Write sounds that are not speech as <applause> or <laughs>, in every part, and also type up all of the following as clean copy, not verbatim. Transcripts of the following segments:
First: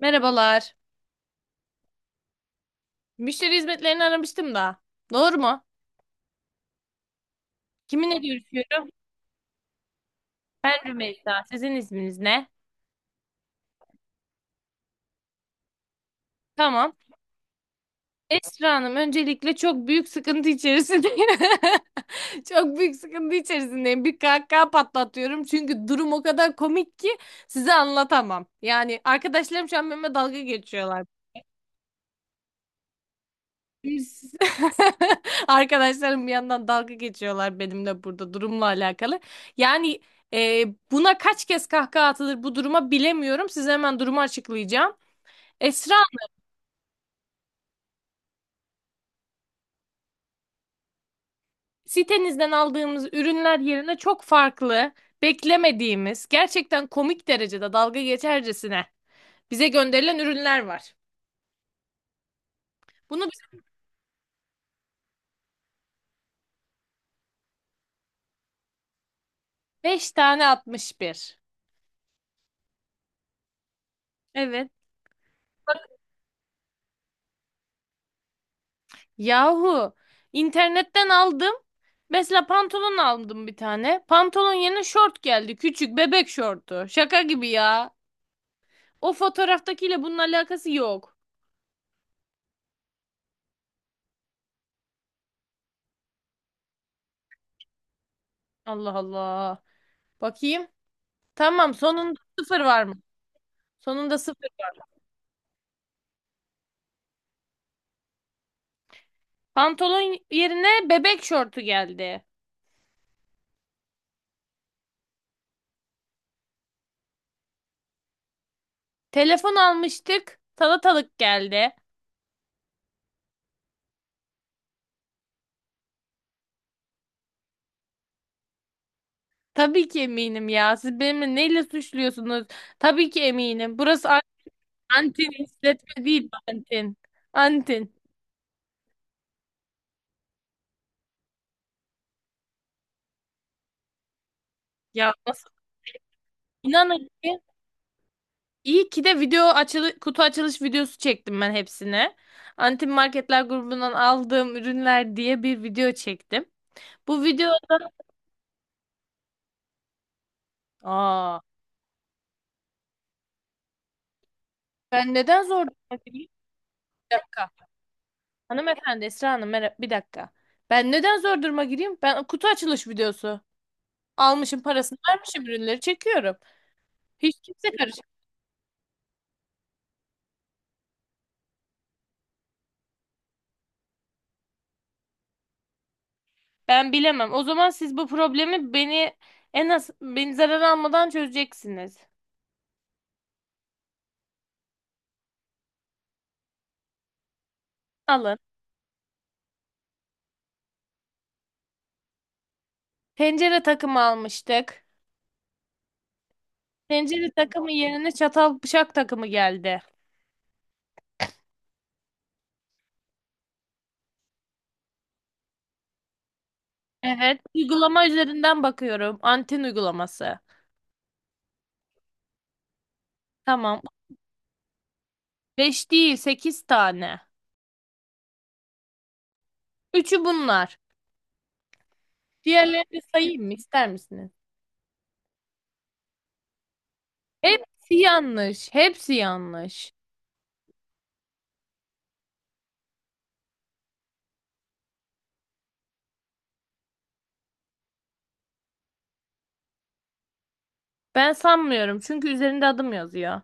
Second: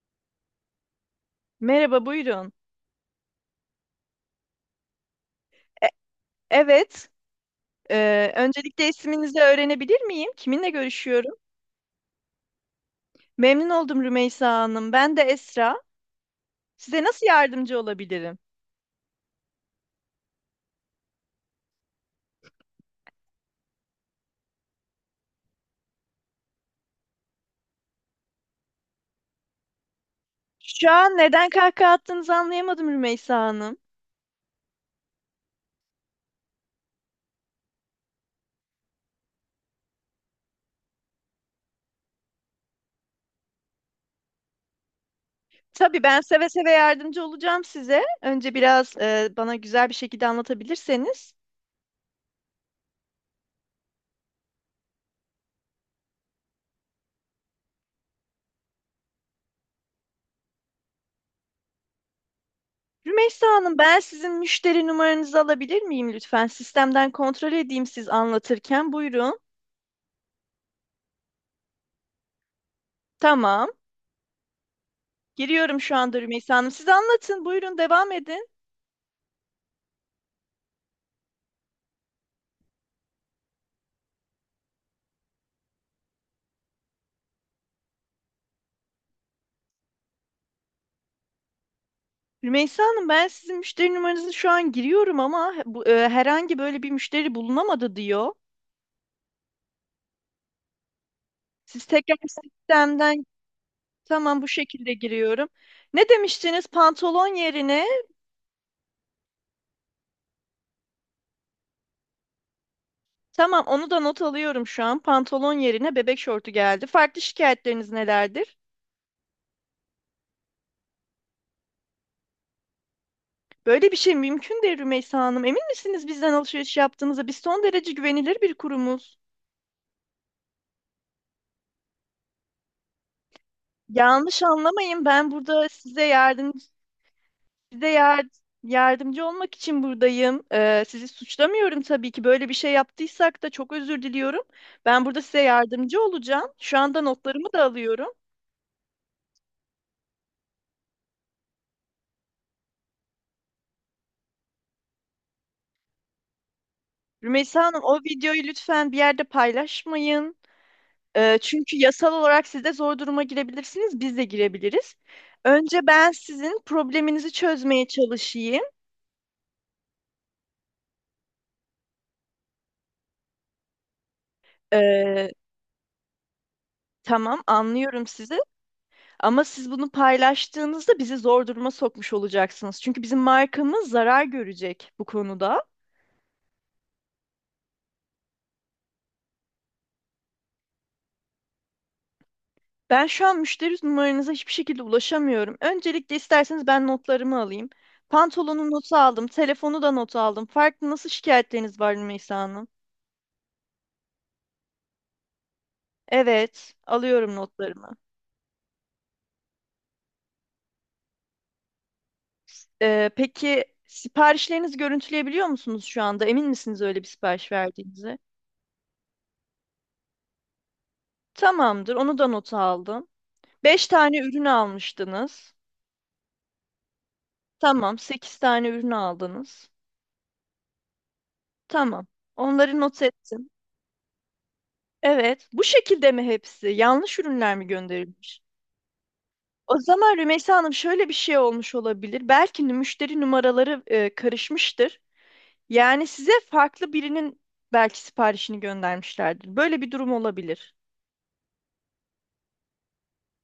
Merhabalar. Merhaba, buyurun. Müşteri hizmetlerini aramıştım da. Doğru mu? E- evet, Kiminle görüşüyorum? öncelikle isminizi öğrenebilir miyim? Kiminle Ben görüşüyorum? Rümeysa. Sizin isminiz ne? Memnun oldum Rümeysa Hanım. Ben de Esra. Tamam. Size nasıl yardımcı olabilirim? Esra Hanım öncelikle çok büyük sıkıntı içerisindeyim. <laughs> Çok büyük sıkıntı içerisindeyim. Bir kahkaha patlatıyorum. Çünkü durum o kadar komik ki size anlatamam. Yani arkadaşlarım şu an benimle dalga Şu geçiyorlar. an neden kahkaha attığınızı anlayamadım Rümeysa Hanım. Biz <laughs> arkadaşlarım bir yandan dalga geçiyorlar benimle burada durumla alakalı. Yani e, buna kaç kez kahkaha atılır bu duruma bilemiyorum. Size hemen durumu açıklayacağım. Esra Tabii ben seve seve yardımcı olacağım size. Önce biraz bana güzel bir şekilde anlatabilirseniz. Sitenizden aldığımız ürünler yerine çok farklı, beklemediğimiz, gerçekten komik derecede dalga geçercesine bize gönderilen ürünler var. Bunu Rümeysa bize Hanım, ben sizin müşteri numaranızı alabilir miyim lütfen? Sistemden kontrol edeyim siz anlatırken. Buyurun. 5 tane atmış bir. Tamam. Evet. Giriyorum şu anda Rümeysa Hanım. Siz anlatın, buyurun devam edin. Yahu internetten aldım. Mesela pantolon aldım bir tane. Pantolon yerine şort geldi. Küçük bebek şortu. Şaka gibi ya. O fotoğraftakiyle bunun alakası yok. Rümeysa Hanım, ben sizin müşteri numaranızı şu an giriyorum ama herhangi böyle bir müşteri bulunamadı diyor. Allah Allah. Bakayım. Tamam, Siz tekrar sonunda sıfır var mı? sistemden. Sonunda Tamam, sıfır. bu şekilde giriyorum. Ne demiştiniz? Pantolon yerine. Pantolon yerine bebek şortu geldi. Tamam, onu da not alıyorum şu an. Pantolon yerine bebek şortu geldi. Farklı şikayetleriniz nelerdir? Telefon almıştık. Salatalık geldi. Böyle bir şey mümkün değil Rümeysa Hanım. Emin misiniz bizden alışveriş yaptığınıza? Biz son derece güvenilir bir kurumuz. Tabii ki eminim ya. Siz benimle neyle suçluyorsunuz? Tabii ki eminim. Burası Yanlış anlamayın. Antin Ben burada işletme size değil, yardım Antin. Size Antin. yar- yardımcı olmak için buradayım. Sizi suçlamıyorum tabii ki. Böyle bir şey yaptıysak da çok özür diliyorum. Ben Ya burada size nasıl? yardımcı olacağım. Şu anda İnanın ki notlarımı da alıyorum. iyi ki de video açılı, kutu açılış videosu çektim ben hepsine. Antin Marketler grubundan aldığım ürünler diye bir video çektim. Bu Rümeysa Hanım, videoda. o videoyu lütfen bir yerde paylaşmayın. Aa, Çünkü yasal olarak siz de zor duruma girebilirsiniz, biz de girebiliriz. ben neden zor Önce duruma ben gireyim? sizin Bir probleminizi dakika. çözmeye çalışayım. Hanımefendi Esra Hanım merhaba, bir dakika. Ben neden zor duruma gireyim? Ben kutu açılış videosu almışım, parasını Ee, vermişim, ürünleri çekiyorum. Hiç tamam, kimse karış. anlıyorum sizi. Ama siz bunu paylaştığınızda bizi zor duruma sokmuş olacaksınız. Çünkü bizim markamız zarar görecek bu konuda. Ben bilemem. O zaman siz bu problemi beni, en az beni zarar almadan çözeceksiniz. Ben şu an müşteri numaranıza hiçbir şekilde ulaşamıyorum. Öncelikle isterseniz ben notlarımı alayım. Alın. Pantolonun notu aldım, telefonu da not aldım. Farklı nasıl şikayetleriniz var Rümeysa Hanım? Tencere takımı almıştık. Evet, Tencere alıyorum takımı notlarımı. yerine çatal bıçak takımı geldi. Peki siparişlerinizi görüntüleyebiliyor musunuz şu anda? Emin misiniz öyle bir Evet. sipariş Uygulama verdiğinize? üzerinden bakıyorum. Anten uygulaması. Tamamdır, onu da nota aldım. Tamam. Beş tane ürün almıştınız. 5 değil, 8 tane. Tamam, 8 tane ürün aldınız. Üçü bunlar. Tamam. Onları Diğerlerini de not sayayım ettim. mı? İster misiniz? Evet. Bu şekilde mi hepsi? Yanlış ürünler mi Hepsi gönderilmiş? yanlış. Hepsi O yanlış. zaman Rümeysa Hanım şöyle bir şey olmuş olabilir. Belki de müşteri numaraları karışmıştır. Yani size farklı birinin belki siparişini göndermişlerdir. Böyle bir durum olabilir. Ben sanmıyorum. Çünkü üzerinde adım yazıyor.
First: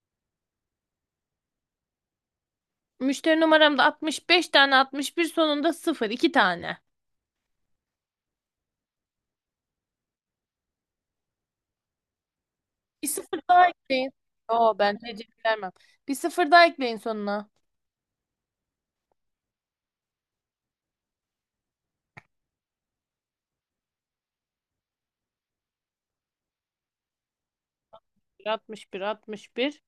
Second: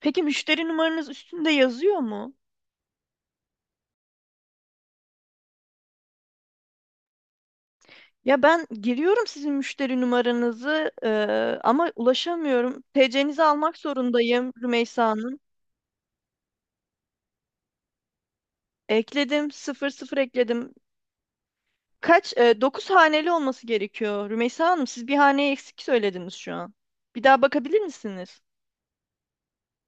Peki müşteri numaranız üstünde yazıyor mu? Müşteri numaram da 65 tane 61, sonunda 0 2 tane. Ya ben giriyorum sizin müşteri numaranızı ama ulaşamıyorum. Bir sıfır TC'nizi daha almak ekleyin. zorundayım Yo, ben Rümeysa TC Hanım. vermem. Bir sıfır daha ekleyin sonuna. Ekledim. Sıfır sıfır ekledim. Kaç? Dokuz haneli olması gerekiyor. Rümeysa Hanım siz bir haneyi eksik söylediniz şu an. Bir daha bakabilir misiniz? 61 61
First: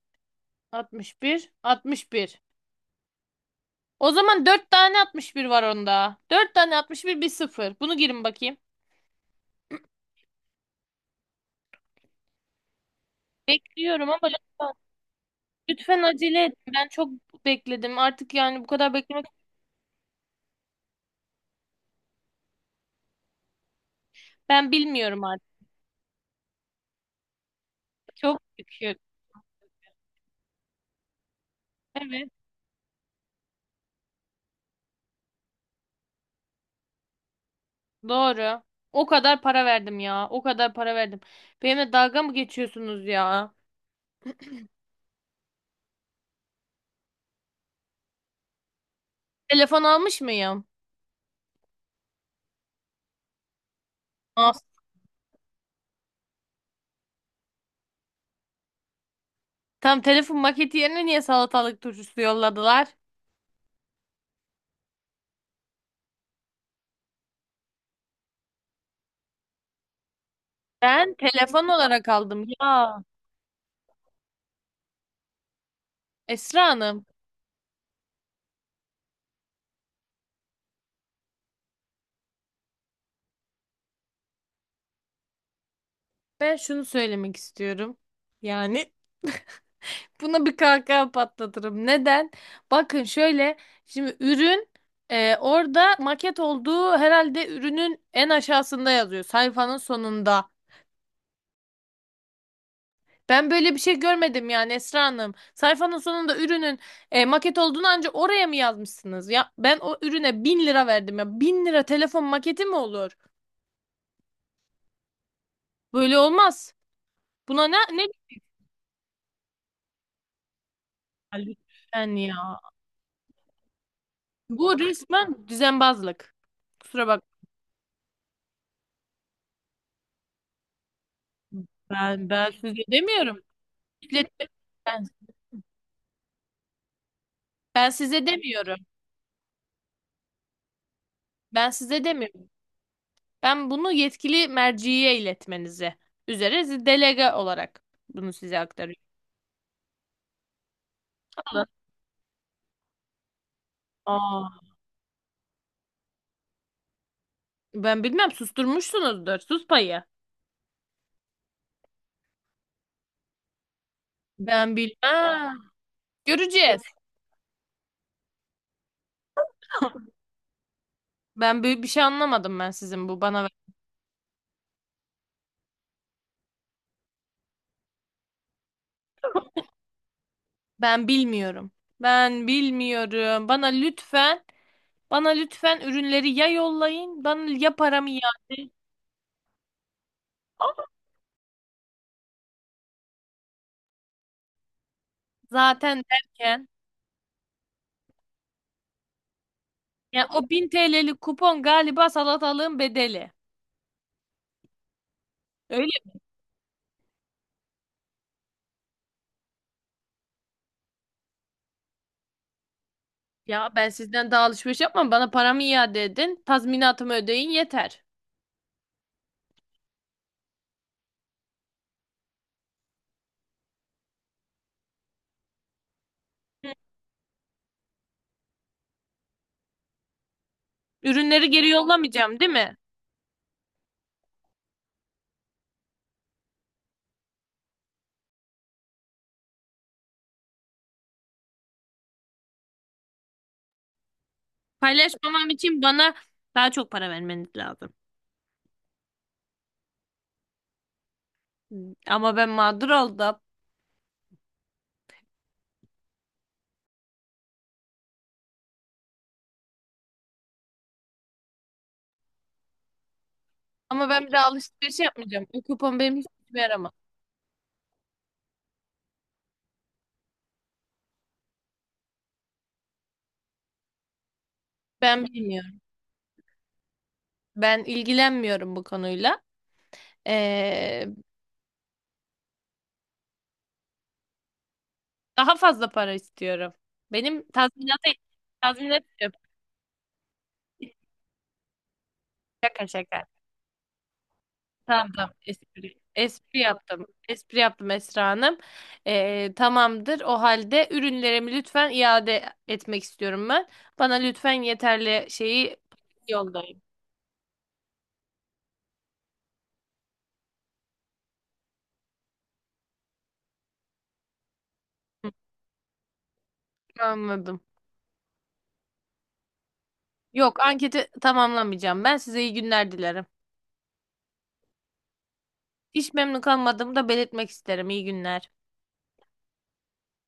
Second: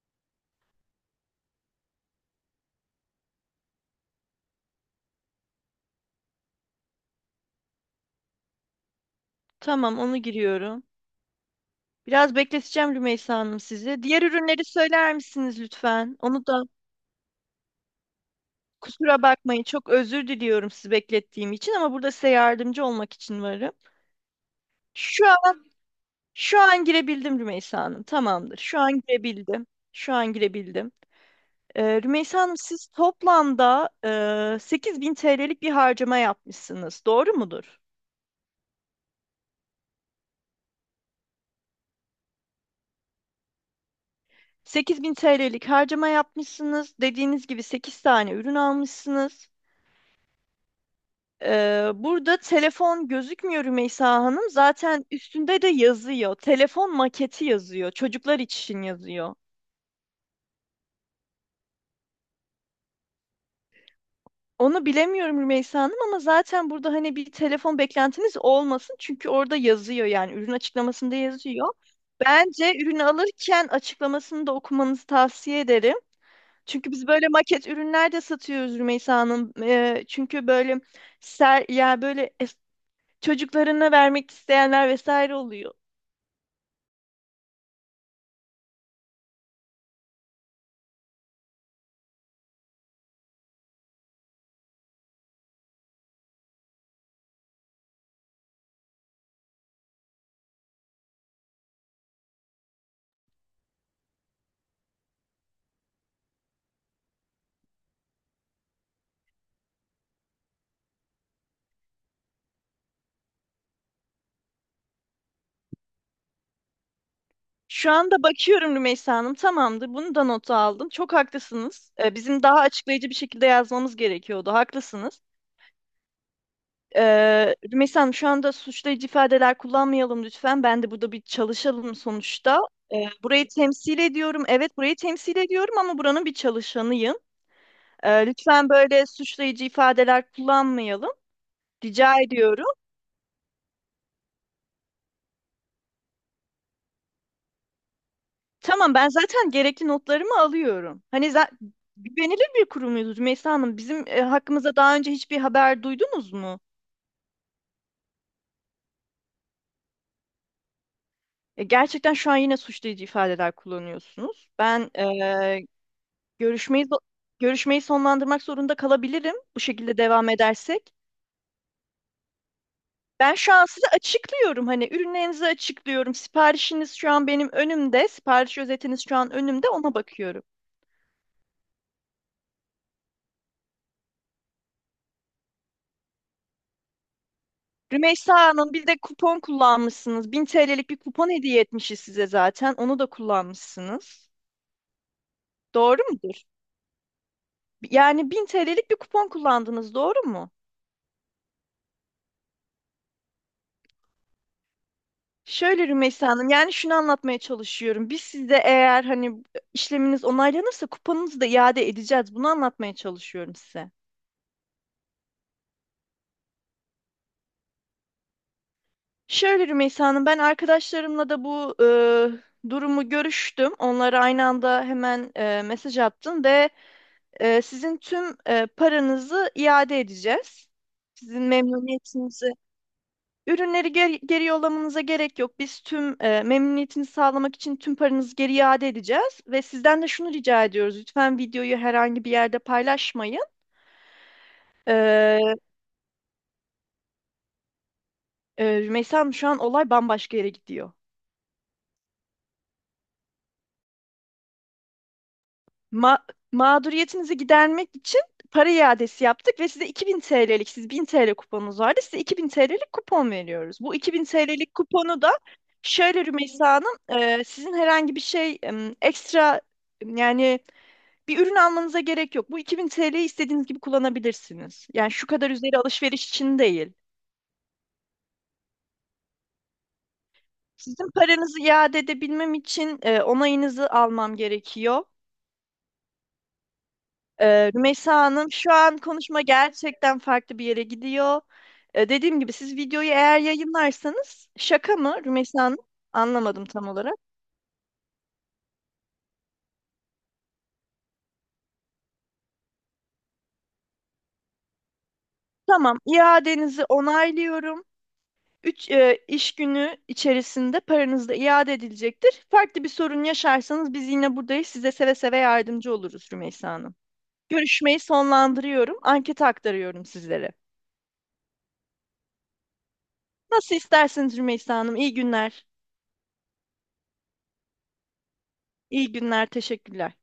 61 61. O zaman 4 tane 61 var onda. 4 tane 61 bir bir sıfır. Bunu girin bakayım. Tamam onu giriyorum. Biraz bekleteceğim Rümeysa Hanım sizi. Bekliyorum, ama Diğer ürünleri lütfen, söyler misiniz lütfen lütfen? acele Onu edin. da Ben çok bekledim. Artık yani bu kadar kusura beklemek, bakmayın. Çok özür diliyorum sizi beklettiğim için ama burada size yardımcı olmak için varım. ben bilmiyorum Şu an, artık. şu an girebildim Rümeysa Hanım. Çok Tamamdır. Şu yüküyorum. an girebildim. Şu an girebildim. Evet. Rümeysa Hanım siz toplamda 8000 TL'lik bir harcama yapmışsınız. Doğru mudur? Doğru. O kadar para verdim ya. O kadar para verdim. Benimle dalga mı geçiyorsunuz ya? 8000 TL'lik harcama yapmışsınız. Dediğiniz gibi 8 tane ürün almışsınız. Telefon almış mıyım? Burada telefon gözükmüyor Rümeysa Hanım. As. Zaten üstünde de yazıyor. Telefon maketi yazıyor. Çocuklar için yazıyor. Tam telefon maketi yerine niye salatalık turşusu yolladılar? Onu bilemiyorum Rümeysa Hanım ama zaten burada hani bir telefon beklentiniz olmasın. Çünkü orada yazıyor yani ürün Ben açıklamasında telefon yazıyor. olarak aldım Bence ya. ürünü alırken açıklamasını da okumanızı tavsiye ederim. Esra Çünkü Hanım, biz böyle maket ürünler de satıyoruz Rümeysa Hanım. Çünkü böyle ser, ya böyle es- çocuklarına vermek isteyenler vesaire oluyor. ben şunu söylemek istiyorum. Yani buna bir kahkaha patlatırım. Neden? Bakın şöyle, şimdi ürün orada maket olduğu herhalde ürünün en aşağısında yazıyor. Sayfanın sonunda. Ben böyle bir şey görmedim yani Esra Hanım. Sayfanın sonunda ürünün maket olduğunu ancak oraya mı yazmışsınız? Ya ben o ürüne 1000 lira verdim ya. Bin lira telefon maketi mi olur? Böyle olmaz. Buna ne Şu ne anda bakıyorum Rümeysa Hanım. Tamamdır. Bunu da nota aldım. Çok güzel haklısınız. yani ya. Bizim daha açıklayıcı bir şekilde yazmamız gerekiyordu. Bu Haklısınız. resmen düzenbazlık. Kusura bak Rümeysa Hanım şu anda suçlayıcı ifadeler kullanmayalım lütfen. Ben de burada bir çalışalım Ben sonuçta. size demiyorum. Burayı temsil İşletme- ediyorum. Evet burayı Ben, temsil ediyorum ama buranın bir çalışanıyım. ben size Lütfen demiyorum. böyle suçlayıcı ifadeler kullanmayalım. Ben size Rica demiyorum. ediyorum. Ben bunu yetkili merciye iletmenizi üzere siz delege olarak bunu size Tamam aktarıyorum. ben zaten gerekli notlarımı alıyorum. Alın. Güvenilir bir kurumuyuz Rümeysa Hanım. Bizim Aa. hakkımızda daha önce hiçbir haber duydunuz mu? Ben bilmem, susturmuşsunuzdur. Sus payı. Gerçekten şu an yine suçlayıcı ifadeler kullanıyorsunuz. Ben Ben bilmem. e, Göreceğiz. Görüşmeyi zo- görüşmeyi sonlandırmak zorunda kalabilirim bu şekilde <laughs> devam edersek. Ben büyük bir şey anlamadım ben sizin bu Ben bana. şu an size açıklıyorum hani ürünlerinizi açıklıyorum. Siparişiniz şu an benim önümde. Sipariş özetiniz şu an önümde ona bakıyorum. Ben bilmiyorum. Ben bilmiyorum. Bana lütfen ürünleri ya yollayın bana ya paramı Rümeysa iade. Hanım bir de kupon kullanmışsınız. 1000 TL'lik bir kupon hediye etmişiz size zaten. Onu da kullanmışsınız. Zaten Doğru mudur? derken Yani 1000 TL'lik bir kupon kullandınız, yani doğru o mu? 1000 TL'lik kupon galiba salatalığın bedeli. Öyle Şöyle mi? Rümeysa Hanım, yani şunu anlatmaya çalışıyorum. Biz sizde eğer hani işleminiz onaylanırsa kupanızı da iade edeceğiz. Bunu anlatmaya çalışıyorum Ya ben size. sizden daha alışveriş yapmam. Bana paramı iade edin. Tazminatımı ödeyin yeter. Şöyle Rümeysa Hanım, ben arkadaşlarımla da bu durumu görüştüm. Onlara aynı anda hemen mesaj attım Hı. ve sizin tüm paranızı iade edeceğiz. Sizin Ürünleri geri yollamayacağım, memnuniyetinizi değil mi? Ürünleri geri yollamanıza gerek yok. Biz tüm memnuniyetini sağlamak için tüm paranızı geri iade edeceğiz. Ve sizden de şunu rica ediyoruz. Lütfen videoyu herhangi bir yerde paylaşmayın. Paylaşmamam Ee, için bana daha çok para vermeniz lazım. Rümeysa Hanım şu an olay bambaşka yere gidiyor. Ama ben mağdur oldum. Ma- mağduriyetinizi gidermek için para iadesi yaptık ve size 2000 TL'lik, siz 1000 TL kuponunuz vardı. Size 2000 TL'lik kupon veriyoruz. Bu Ama ben 2000 bir de TL'lik alışveriş kuponu da yapmayacağım. O kupon benim şöyle hiçbir Rümeysa yaramaz. Hanım, sizin herhangi bir şey ekstra... Yani bir ürün almanıza gerek yok. Bu 2000 TL'yi istediğiniz gibi kullanabilirsiniz. Yani Ben şu kadar bilmiyorum. üzeri alışveriş için değil. Ben ilgilenmiyorum bu konuyla. Ee, Sizin paranızı iade edebilmem için onayınızı almam gerekiyor. daha fazla para istiyorum. Benim tazminata, Rümeysa Hanım şu an tazminat istiyorum. konuşma gerçekten farklı bir yere gidiyor. Dediğim gibi siz Şaka videoyu şaka. eğer yayınlarsanız şaka Tamam mı tamam. Rümeysa Hanım? Espri, espri Anlamadım tam yaptım. olarak. Espri yaptım Esra Hanım. Tamamdır. O halde ürünlerimi lütfen iade etmek istiyorum ben. Bana lütfen yeterli şeyi Tamam, yollayın. iadenizi onaylıyorum. 3 iş günü içerisinde paranız da iade edilecektir. Farklı bir sorun yaşarsanız biz yine buradayız. Size seve Hı. seve yardımcı oluruz Rümeysa Hanım. Anladım. Görüşmeyi sonlandırıyorum. Anketi aktarıyorum sizlere. Yok, anketi tamamlamayacağım. Ben size iyi günler dilerim. Nasıl isterseniz Rümeysa Hanım. İyi günler. Hiç memnun kalmadığımı da belirtmek isterim. İyi günler. İyi günler. Teşekkürler.